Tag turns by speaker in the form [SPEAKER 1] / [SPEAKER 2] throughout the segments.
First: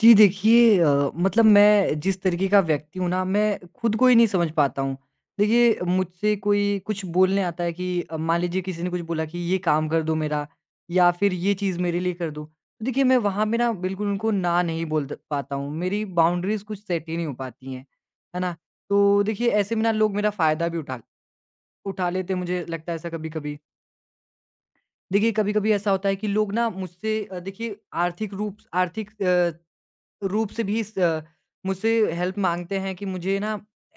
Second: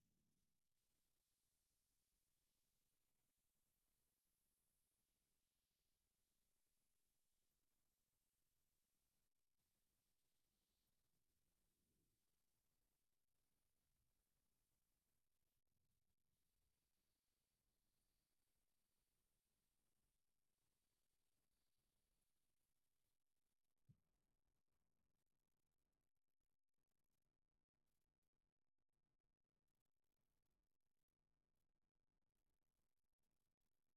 [SPEAKER 1] जी, देखिए मतलब मैं जिस तरीके का व्यक्ति हूँ ना, मैं खुद को ही नहीं समझ पाता हूँ। देखिए, मुझसे कोई कुछ बोलने आता है कि मान लीजिए किसी ने कुछ बोला कि ये काम कर दो मेरा, या फिर ये चीज़ मेरे लिए कर दो। तो देखिए, मैं वहाँ पे ना बिल्कुल उनको ना नहीं बोल द पाता हूँ। मेरी बाउंड्रीज़ कुछ सेट ही नहीं हो पाती हैं। है ना? तो देखिए, ऐसे में ना लोग मेरा फ़ायदा भी उठा उठा लेते हैं, मुझे लगता है ऐसा कभी-कभी। देखिए, कभी-कभी ऐसा होता है कि लोग ना मुझसे देखिए, आर्थिक रूप से भी स मुझसे हेल्प माँगते हैं कि मुझे ना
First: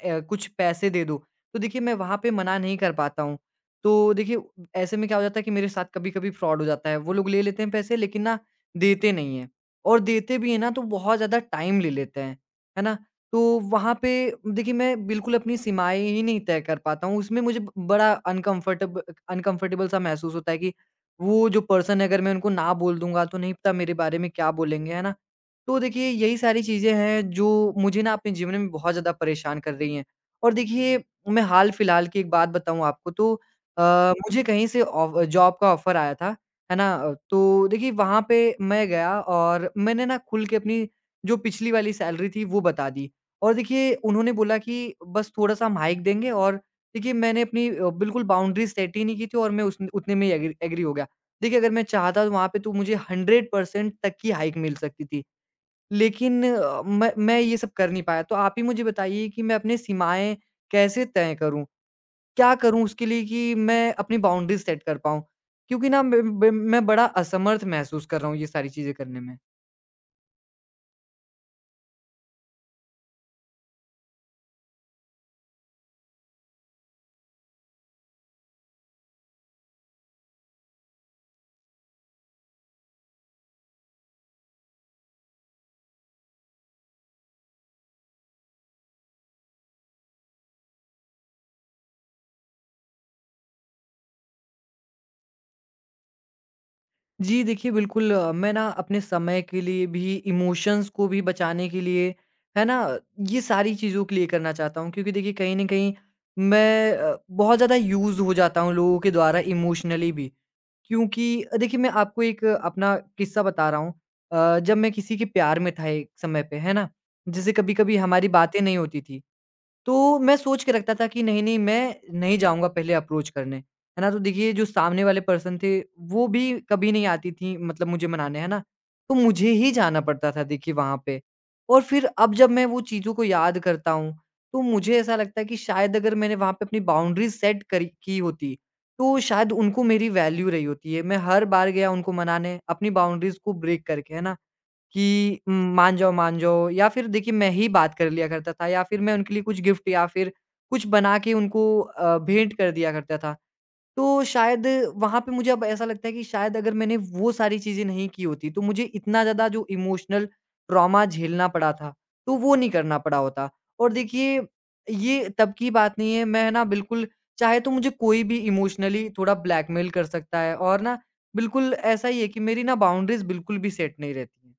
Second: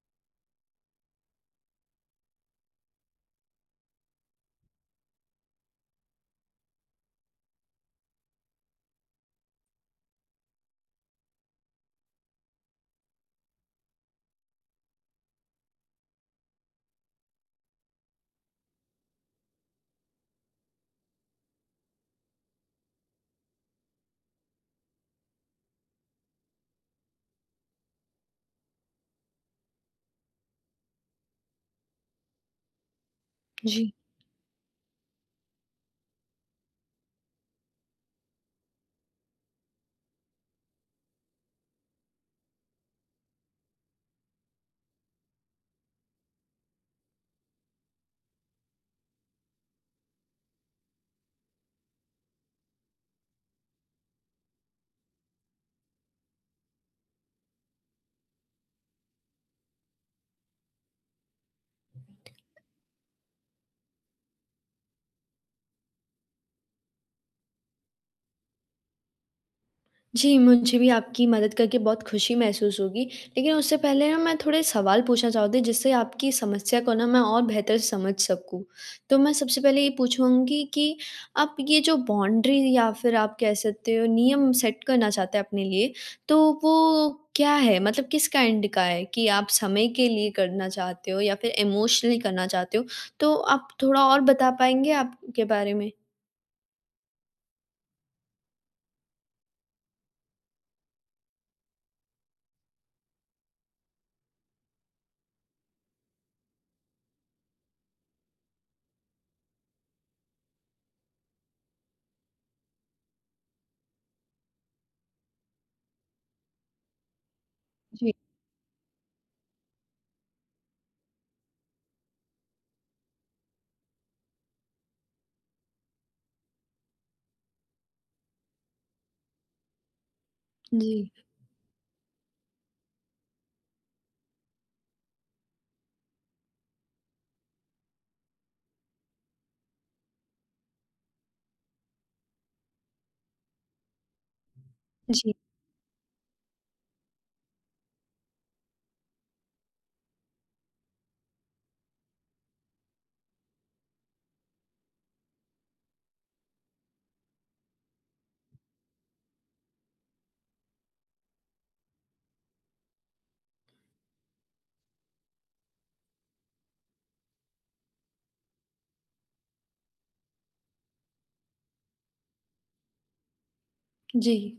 [SPEAKER 1] कुछ पैसे दे दो, तो देखिए, मैं वहाँ पे मना नहीं कर पाता हूँ। तो देखिए, ऐसे में क्या हो जाता है कि मेरे साथ कभी-कभी फ्रॉड हो जाता है। वो लोग ले लेते हैं पैसे, लेकिन ना देते नहीं हैं, और देते भी हैं ना तो बहुत ज़्यादा टाइम ले लेते हैं, है ना? तो वहाँ पे देखिए, मैं बिल्कुल अपनी सीमाएँ ही नहीं तय कर पाता हूँ। उसमें मुझे ब बड़ा अनकम्फ़र्टेबल सा महसूस होता है कि वो जो पर्सन है, अगर मैं उनको ना बोल दूँगा तो नहीं पता मेरे बारे में क्या बोलेंगे, है ना? तो देखिए, यही सारी चीज़ें हैं जो मुझे ना अपने जीवन में बहुत ज़्यादा परेशान कर रही हैं। और देखिए, मैं हाल-फिलहाल की एक बात बताऊँ आपको तो अ,
[SPEAKER 2] जी।
[SPEAKER 1] मुझे कहीं से ऑफ जॉब का ऑफ़र आया था, है ना? तो देखिए, वहाँ पे मैं गया और मैंने ना खुल के अपनी जो पिछली वाली सैलरी थी वो बता दी। और देखिए, उन्होंने बोला कि बस थोड़ा-सा हम हाइक देंगे, और देखिए, मैंने अपनी बिल्कुल बाउंड्री सेट ही नहीं की थी और मैं उस उतने में ही एग्री एग्री हो गया। देखिए, अगर मैं चाहता तो वहाँ पे तो मुझे 100% तक की हाइक मिल सकती थी। लेकिन मैं ये सब कर नहीं पाया। तो आप ही मुझे बताइए कि मैं अपनी सीमाएँ कैसे तय करूँ? क्या करूँ उसके लिए कि मैं अपनी बाउंड्री सेट कर पाऊँ? क्योंकि ना मैं बड़ा असमर्थ महसूस कर रहा हूँ ये सारी चीज़ें करने में।
[SPEAKER 2] जी, मुझे भी आपकी मदद करके बहुत खुशी महसूस होगी। लेकिन उससे पहले ना मैं थोड़े सवाल पूछना चाहती हूँ जिससे आपकी समस्या को ना मैं और बेहतर समझ सकूँ। तो मैं सबसे पहले ये पूछूँगी कि आप ये जो बाउंड्री या फिर आप कह सकते हो नियम सेट करना चाहते हैं अपने लिए, तो वो क्या है? मतलब किस काइंड का है कि आप समय के लिए करना चाहते हो या फिर इमोशनली करना चाहते हो? तो आप थोड़ा और बता पाएँगे आपके बारे में?
[SPEAKER 1] जी, देखिए, बिल्कुल मैं ना अपने समय के लिए भी, इमोशंस को भी बचाने के लिए, है ना? ये सारी चीज़ों के लिए करना चाहता हूँ, क्योंकि देखिए, कहीं न कहीं मैं बहुत ज़्यादा यूज़ हो जाता हूँ लोगों के द्वारा इमोशनली भी। क्योंकि देखिए, मैं आपको एक अपना किस्सा बता रहा हूँ, जब मैं किसी के प्यार में था एक समय पे, है ना? जैसे कभी-कभी हमारी बातें नहीं होती थी, तो मैं सोच के रखता था कि नहीं-नहीं, मैं नहीं जाऊँगा पहले अप्रोच करने, है ना? तो देखिए, जो सामने वाले पर्सन थे वो भी कभी नहीं आती थी मतलब मुझे मनाने, है ना? तो मुझे ही जाना पड़ता था देखिए
[SPEAKER 2] जी।
[SPEAKER 1] वहाँ पे। और फिर अब जब मैं वो चीज़ों को याद करता हूँ, तो मुझे ऐसा लगता है कि शायद अगर मैंने वहाँ पे अपनी बाउंड्रीज़ सेट करी की होती, तो शायद उनको मेरी वैल्यू रही होती है। मैं हर बार गया उनको मनाने अपनी बाउंड्रीज़ को ब्रेक करके, है ना?
[SPEAKER 2] जी,
[SPEAKER 1] कि मान जाओ, मान जाओ, या फिर देखिए, मैं ही बात कर लिया करता था, या फिर मैं उनके लिए कुछ गिफ्ट या फिर कुछ बना के उनको भेंट कर दिया करता था। तो शायद वहाँ पे मुझे अब ऐसा लगता है कि शायद अगर मैंने वो सारी चीज़ें नहीं की होती तो मुझे इतना ज़्यादा जो इमोशनल ट्रॉमा झेलना पड़ा था, तो वो नहीं करना पड़ा होता। और देखिए, ये तब की बात नहीं है, मैं ना बिल्कुल चाहे तो मुझे कोई भी इमोशनली थोड़ा ब्लैकमेल कर सकता है, और ना बिल्कुल ऐसा ही है कि मेरी ना बाउंड्रीज़ बिल्कुल भी सेट नहीं
[SPEAKER 2] जी।
[SPEAKER 1] रहती हैं।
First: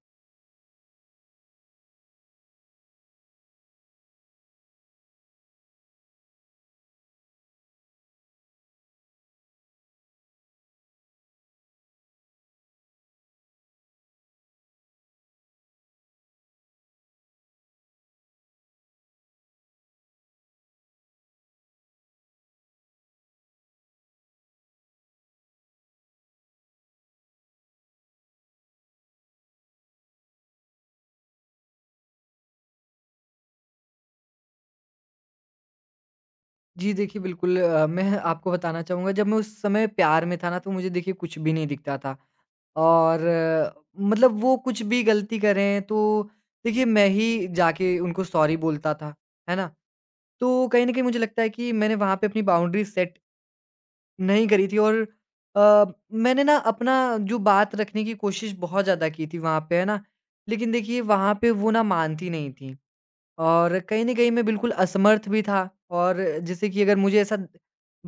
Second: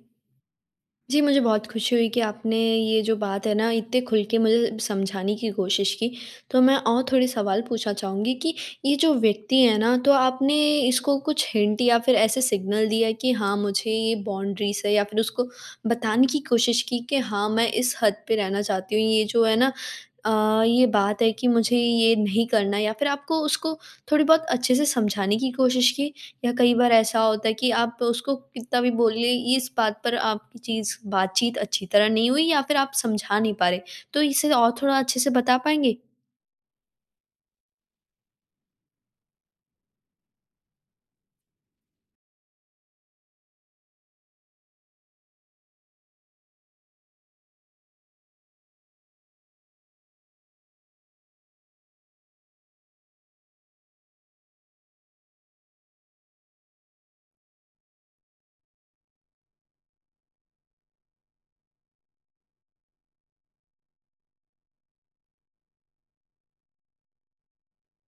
[SPEAKER 2] जी, मुझे बहुत खुशी हुई कि आपने ये जो बात है ना इतने खुल के मुझे समझाने की कोशिश की। तो मैं और थोड़े सवाल पूछना चाहूँगी कि ये जो व्यक्ति है ना तो आपने इसको कुछ हिंट या फिर ऐसे सिग्नल दिया कि हाँ, मुझे ये बाउंड्रीज़ है या फिर उसको बताने की कोशिश की कि हाँ, मैं इस हद पे रहना चाहती हूँ। ये जो है ना ये बात है कि मुझे ये नहीं करना या फिर आपको उसको थोड़ी बहुत अच्छे से समझाने की कोशिश की? या कई बार ऐसा होता है कि आप उसको कितना भी बोलिए इस बात पर आपकी चीज़ बातचीत अच्छी तरह नहीं हुई या फिर आप समझा नहीं पा रहे। तो इसे और थोड़ा अच्छे से बता पाएँगे?
[SPEAKER 1] जी, देखिए, बिल्कुल मैं आपको बताना चाहूँगा, जब मैं उस समय प्यार में था ना तो मुझे देखिए कुछ भी नहीं दिखता था, और मतलब वो कुछ भी गलती करें तो देखिए, मैं ही जाके उनको सॉरी बोलता था, है ना? तो कहीं न कहीं मुझे लगता है कि मैंने वहाँ पे अपनी बाउंड्री सेट नहीं करी थी, और अ, मैंने ना अपना जो बात रखने की कोशिश बहुत ज़्यादा की थी वहाँ पे, है ना? लेकिन देखिए, वहाँ पे वो ना मानती नहीं थी। और कहीं न कहीं मैं बिल्कुल असमर्थ भी था, और जैसे कि अगर मुझे ऐसा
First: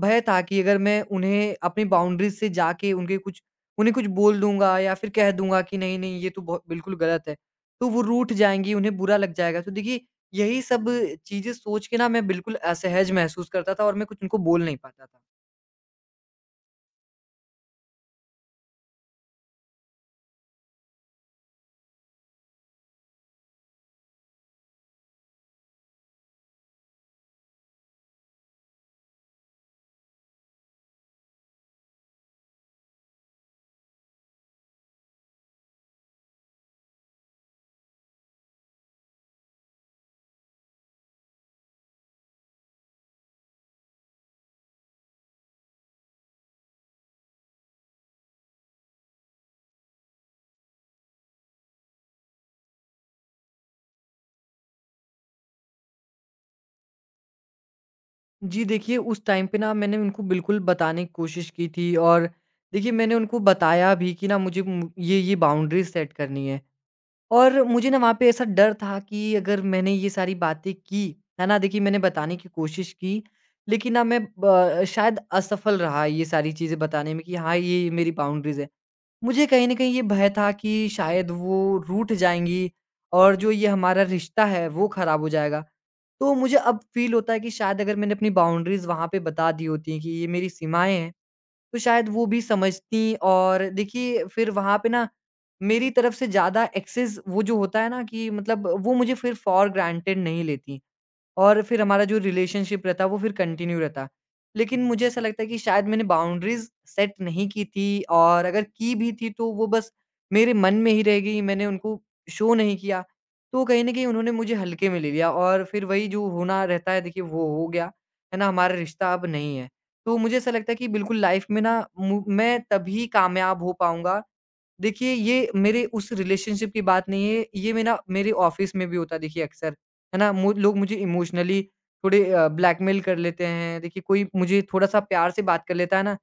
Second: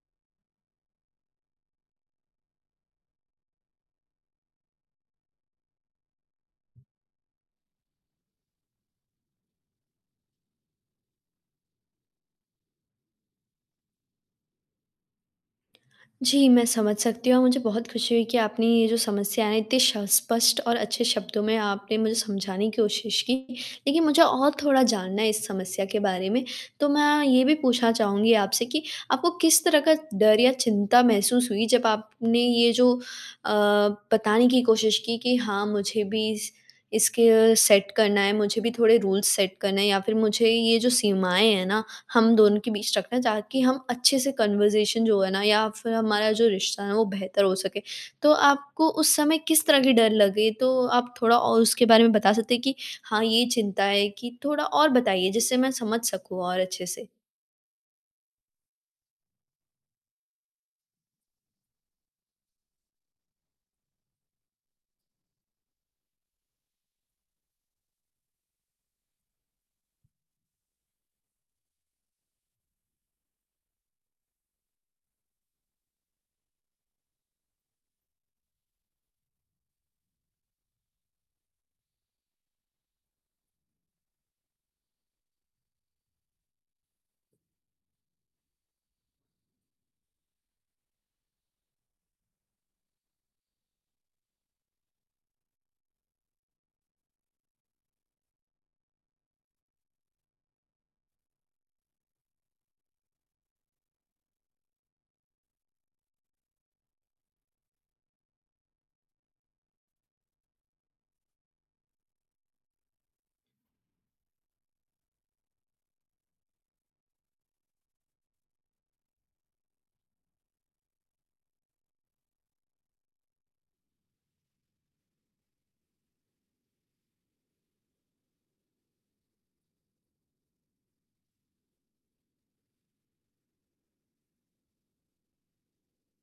[SPEAKER 1] भय था कि अगर मैं उन्हें अपनी बाउंड्रीज़ से जाके उनके कुछ उन्हें कुछ बोल दूँगा या फिर कह दूँगा कि नहीं, नहीं, ये तो बहुत बिल्कुल गलत है, तो वो रूठ जाएँगी, उन्हें बुरा लग जाएगा। तो देखिए, यही सब चीज़ें सोच के ना मैं बिल्कुल असहज महसूस करता था और मैं कुछ उनको बोल नहीं पाता था।
[SPEAKER 2] जी, मैं समझ सकती हूँ और मुझे बहुत खुशी हुई कि आपने ये जो समस्या है इतने श स्पष्ट और अच्छे शब्दों में आपने मुझे समझाने की कोशिश की। लेकिन मुझे और थोड़ा जानना है इस समस्या के बारे में, तो मैं ये भी पूछना चाहूँगी आपसे कि आपको किस तरह का डर या चिंता महसूस हुई जब आपने ये जो अ, बताने की कोशिश की कि हाँ, मुझे भी इस इसके सेट करना है, मुझे भी थोड़े रूल्स सेट करना है या फिर मुझे ये जो सीमाएँ हैं ना, हम दोनों के बीच रखना ताकि हम अच्छे से कन्वर्सेशन जो है ना या फिर हमारा जो रिश्ता है ना वो बेहतर हो सके। तो आपको उस समय किस तरह के डर लगे? तो आप थोड़ा और उसके बारे में बता सकते हैं कि हाँ, ये चिंता है कि थोड़ा और बताइए जिससे मैं समझ सकूँ और अच्छे से?
[SPEAKER 1] जी, देखिए, उस टाइम पे ना मैंने उनको बिल्कुल बताने की कोशिश की थी, और देखिए, मैंने उनको बताया भी कि ना मुझे मु ये बाउंड्रीज़ सेट करनी है। और मुझे ना वहाँ पे ऐसा डर था कि अगर मैंने ये सारी बातें की, है ना? देखिए, मैंने बताने की कोशिश की, लेकिन ना मैं ब शायद असफल रहा ये सारी चीज़ें बताने में कि हाँ, ये मेरी बाउंड्रीज़ है। मुझे कहीं न कहीं ये भय था कि शायद वो रूठ जाएँगी और जो ये हमारा रिश्ता है वो ख़राब हो जाएगा। तो मुझे अब फ़ील होता है कि शायद अगर मैंने अपनी बाउंड्रीज़ वहाँ पे बता दी होती कि ये मेरी सीमाएँ हैं, तो शायद वो भी समझतीं, और देखिए, फिर वहाँ पे ना मेरी तरफ से ज़्यादा एक्सेस वो जो होता है ना कि मतलब वो मुझे फिर फॉर ग्रांटेड नहीं लेतीं। और फिर हमारा जो रिलेशनशिप रहता वो फिर कंटिन्यू रहता। लेकिन मुझे ऐसा लगता है कि शायद मैंने बाउंड्रीज़ सेट नहीं की थी, और अगर की भी थी तो वो बस मेरे मन में ही रह गई, मैंने उनको शो नहीं किया। तो कहीं न कहीं उन्होंने मुझे हल्के में ले लिया और फिर वही जो होना रहता है देखिए, वो हो गया, है ना? हमारा रिश्ता अब नहीं है। तो मुझे ऐसा लगता है कि बिल्कुल लाइफ़ में ना मु मैं तभी कामयाब हो पाऊँगा। देखिए, ये मेरे उस रिलेशनशिप की बात नहीं है, ये मेरा मेरे ऑफ़िस में भी होता है देखिए अक्सर, है ना? मु लोग मुझे इमोशनली थोड़े ब्लैकमेल कर लेते हैं, देखिए, कोई मुझे थोड़ा-सा प्यार से बात कर लेता है ना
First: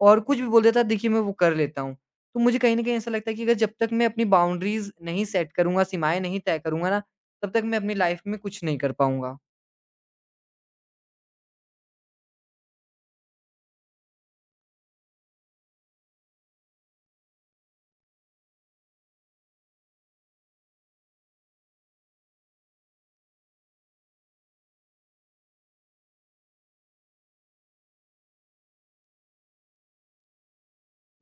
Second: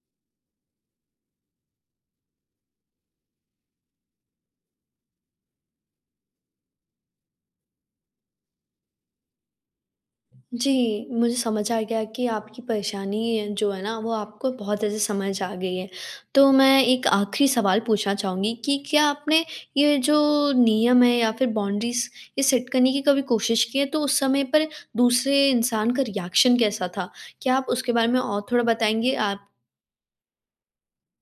[SPEAKER 1] और कुछ भी बोल देता है देखिए, मैं वो कर लेता हूँ। तो मुझे कहीं न कहीं ऐसा लगता है कि अगर जब तक मैं अपनी बाउंड्रीज़ नहीं सेट करूँगा, सीमाएँ नहीं तय करूँगा ना, तब तक मैं अपनी लाइफ़ में कुछ नहीं कर पाऊँगा।
[SPEAKER 2] जी, मुझे समझ आ गया कि आपकी परेशानी जो है ना, वो आपको बहुत अच्छे से समझ आ गई है। तो मैं एक आखिरी सवाल पूछना चाहूँगी कि क्या आपने ये जो नियम है या फिर बाउंड्रीज़ ये सेट करने की कभी कोशिश की है? तो उस समय पर दूसरे इंसान का रिएक्शन कैसा था? क्या आप उसके बारे में और थोड़ा बताएँगे? आप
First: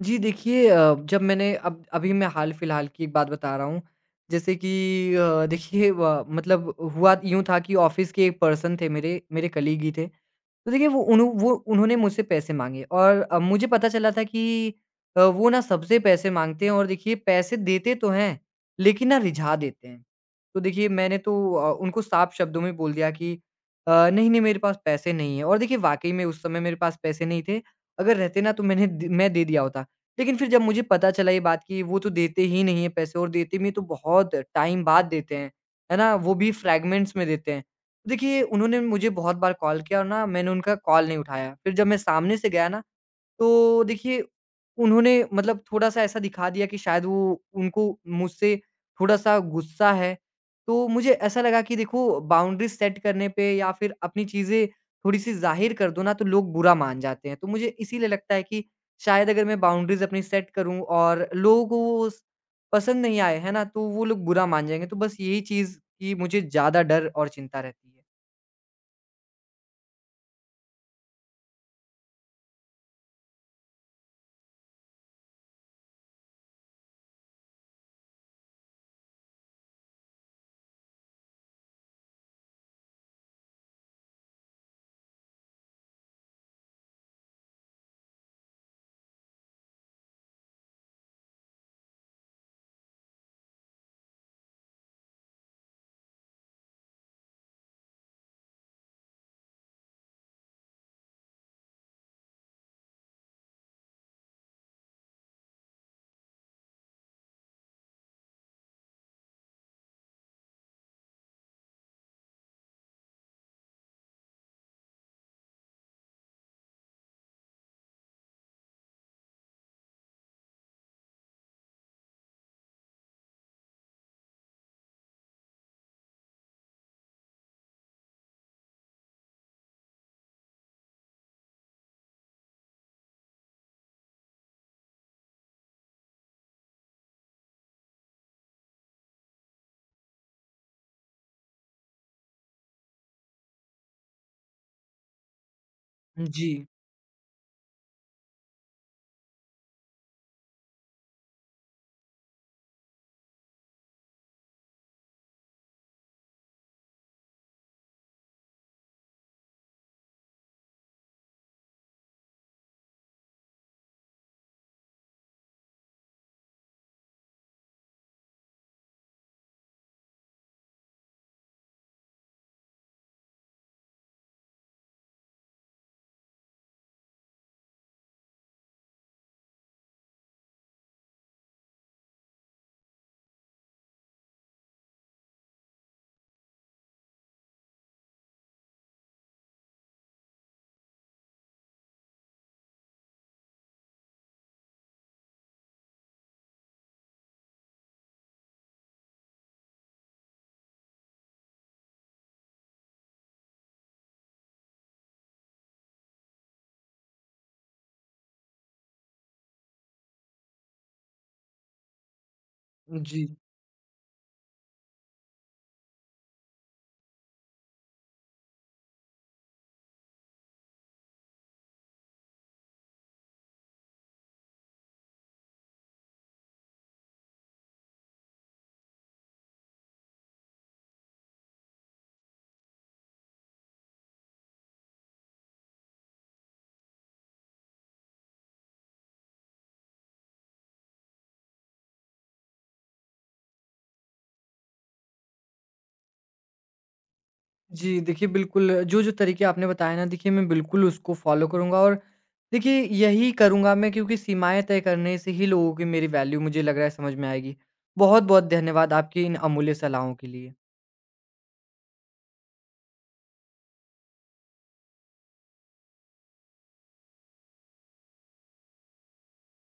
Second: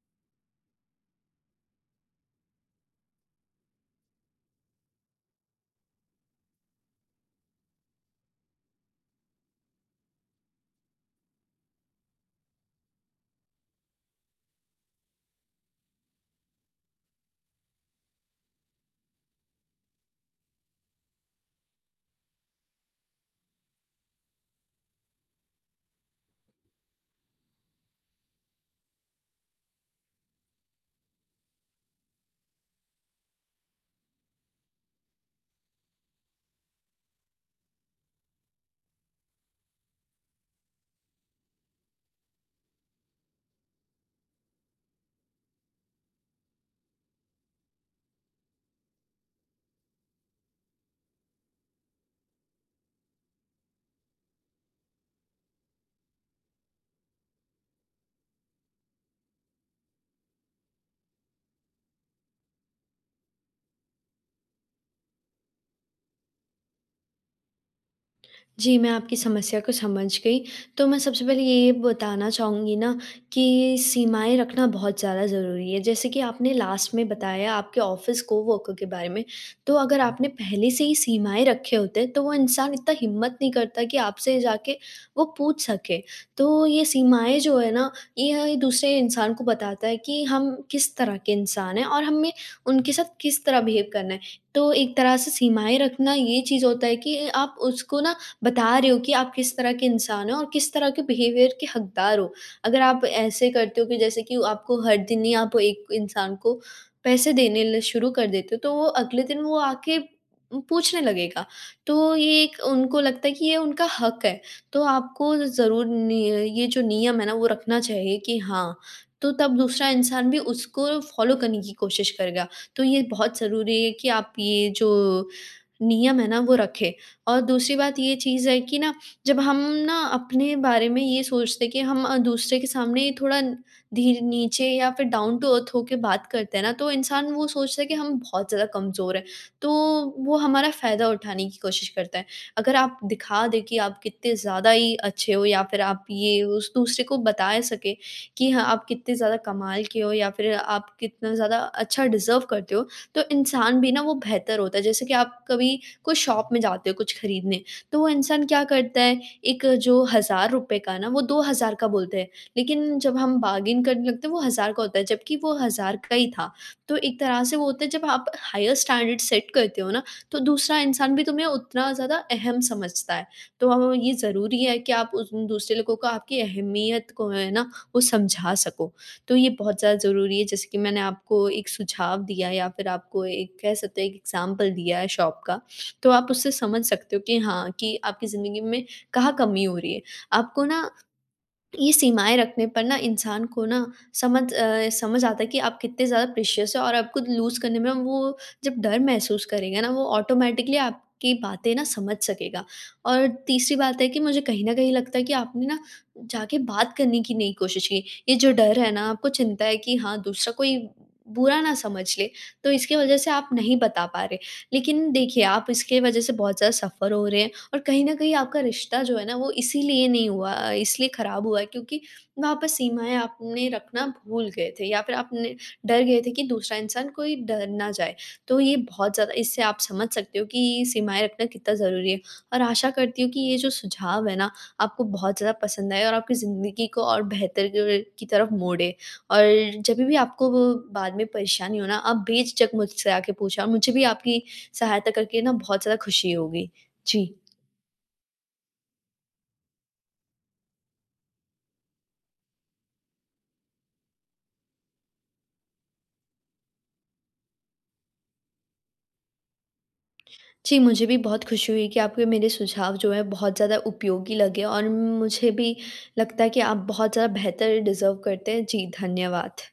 [SPEAKER 1] जी, देखिए, जब मैंने अब अभी मैं हाल-फिलहाल की एक बात बता रहा हूँ। जैसे कि देखिए, व मतलब हुआ यूँ था कि ऑफ़िस के एक पर्सन थे मेरे, मेरे कलीग ही थे। तो देखिए, वो उन्होंने मुझसे पैसे माँगे, और मुझे पता चला था कि वो ना सबसे पैसे माँगते हैं, और देखिए, पैसे देते तो हैं, लेकिन ना रिझा देते हैं। तो देखिए, मैंने तो उनको साफ शब्दों में बोल दिया कि नहीं, नहीं, मेरे पास पैसे नहीं है, और देखिए, वाक़ई में उस समय मेरे पास पैसे नहीं थे। अगर रहते ना तो मैं दे दिया होता। लेकिन फिर जब मुझे पता चला ये बात कि वो तो देते ही नहीं हैं पैसे, और देते भी हैं तो बहुत टाइम बाद देते हैं, है ना? वो भी फ्रैगमेंट्स में देते हैं। देखिए, उन्होंने मुझे बहुत बार कॉल किया और ना मैंने उनका कॉल नहीं उठाया। फिर जब मैं सामने से गया ना, तो देखिए, उन्होंने मतलब थोड़ा-सा ऐसा दिखा दिया कि शायद वो उनको मुझसे थोड़ा-सा गुस्सा है। तो मुझे ऐसा लगा कि देखो, बाउंड्रीज़ सेट करने पे या फिर अपनी चीज़ें थोड़ी-सी ज़ाहिर कर दो ना तो लोग बुरा मान जाते हैं। तो मुझे इसीलिए लगता है कि शायद अगर मैं बाउंड्रीज़ अपनी सेट करूँ और लोगों को वो स पसंद नहीं आए, है ना? तो वो लोग बुरा मान जाएँगे। तो बस यही चीज़ की मुझे ज़्यादा डर और चिंता रहती है।
[SPEAKER 2] जी, मैं आपकी समस्या को समझ गई। तो मैं सबसे पहले ये बताना चाहूँगी ना कि सीमाएँ रखना बहुत ज़्यादा ज़रूरी है। जैसे कि आपने लास्ट में बताया आपके ऑफ़िस कोवर्कर के बारे में, तो अगर आपने पहले से ही सीमाएँ रखे होते तो वो इंसान इतना हिम्मत नहीं करता कि आपसे जाके वो पूछ सके। तो ये सीमाएँ जो है ना, ये दूसरे इंसान को बताता है कि हम किस तरह के इंसान हैं और हमें उनके साथ किस तरह बिहेव करना है। तो एक तरह से सीमाएँ रखना ये चीज़ होता है कि आप उसको ना बता रहे हो कि आप किस तरह के इंसान हो और किस तरह के बिहेवियर के हकदार हो। अगर आप ऐसे करते हो कि जैसे कि आपको हर दिन ही आप एक इंसान को पैसे देने ल शुरू कर देते हो, तो वो अगले दिन वो आके पूछने लगेगा। तो ये एक उनको लगता है कि ये उनका हक है। तो आपको ज़रूर निय ये जो नियम है ना वो रखना चाहिए कि हाँ, तो तब दूसरा इंसान भी उसको फ़ॉलो करने की कोशिश करेगा। तो ये बहुत ज़रूरी है कि आप ये जो नियम है ना वो रखें। और दूसरी बात ये चीज़ है कि ना जब हम ना अपने बारे में ये सोचते हैं कि हम दूसरे के सामने थोड़ा धीर नीचे या फिर डाउन टू अर्थ होके बात करते हैं ना तो इंसान वो सोचता है कि हम बहुत ज़्यादा कमज़ोर हैं। तो वो हमारा फ़ायदा उठाने की कोशिश करता है। अगर आप दिखा दें कि आप कितने ज़्यादा ही अच्छे हो या फिर आप ये
[SPEAKER 1] जी,
[SPEAKER 2] उस दूसरे को बता सकें कि हाँ, आप कितने ज़्यादा कमाल के हो या फिर आप कितना ज़्यादा अच्छा डिज़र्व करते हो, तो इंसान भी ना वो बेहतर होता है। जैसे कि आप कभी कोई शॉप में जाते हो कुछ खरीदने, तो वो इंसान क्या करता है, एक जो ₹1000 का ना, वो 2000 का बोलते हैं, लेकिन जब हम बार्गेन करने लगते हैं, वो 1000 का होता है, जबकि वो 1000 का ही था। तो एक तरह से वो होता है, जब आप हायर स्टैंडर्ड सेट करते हो ना, तो दूसरा इंसान भी तुम्हें उतना ज़्यादा अहम समझता है। तो ये ज़रूरी है कि आप उस दूसरे लोगों को आपकी अहमियत को है ना, वो समझा सको। तो ये बहुत ज़्यादा ज़रूरी है, जैसे कि मैंने आपको एक सुझाव दिया या फिर आपको एक कह सकते हैं एक एग्ज़ाम्पल दिया है शॉप का, तो आप उससे समझ सकते हो कि हाँ, कि आपकी ज़िंदगी में कहाँ कमी हो रही है। आपको ना तो ये सीमाएँ रखने पर ना इंसान को ना समझ आता है कि आप कितने ज़्यादा प्रेशियस हो और आपको लूज़ करने में वो जब डर महसूस करेगा ना वो ऑटोमैटिकली आपकी बातें ना समझ सकेगा। और तीसरी बात है कि मुझे कहीं न कहीं लगता है कि आपने ना जाके बात करने की नहीं कोशिश की। ये जो डर है ना आपको चिंता है कि हाँ, दूसरा कोई बुरा ना समझ ले, तो इसकी वज़ह
[SPEAKER 1] जी।
[SPEAKER 2] से आप नहीं बता पा रहे। लेकिन देखिए आप इसके वज़ह से बहुत ज़्यादा सफ़र हो रहे हैं और कहीं न कहीं आपका रिश्ता जो है ना वो इसीलिए नहीं हुआ इसलिए खराब हुआ है क्योंकि वहाँ पर सीमाएँ आपने रखना भूल गए थे या फिर आपने डर गए थे कि दूसरा इंसान कोई डर ना जाए। तो ये बहुत ज़्यादा इससे आप समझ सकते हो कि सीमाएँ रखना कितना ज़रूरी है और आशा करती हूँ कि ये जो सुझाव है ना आपको बहुत ज़्यादा पसंद आए और आपकी ज़िंदगी को और बेहतर क की तरफ मोड़े। और जभी भी आपको वो बाद में परेशानी हो ना आप बेझिझक मुझसे आके पूछा और मुझे भी आपकी सहायता करके ना बहुत ज़्यादा खुशी होगी। जी।
[SPEAKER 1] जी, देखिए, बिल्कुल, जो-जो तरीके आपने बताए ना देखिए, मैं बिल्कुल उसको फ़ॉलो करूँगा, और देखिए, यही करूँगा मैं, क्योंकि सीमाएँ तय करने से ही लोगों की मेरी वैल्यू मुझे लग रहा है समझ में आएगी। बहुत-बहुत धन्यवाद आपकी इन अमूल्य सलाहों के लिए।
[SPEAKER 2] जी, मुझे भी बहुत खुशी हुई कि आपके मेरे सुझाव जो हैं बहुत ज़्यादा उपयोगी लगे और मुझे भी लगता है कि आप बहुत ज़्यादा बेहतर डिज़र्व करते हैं। जी, धन्यवाद।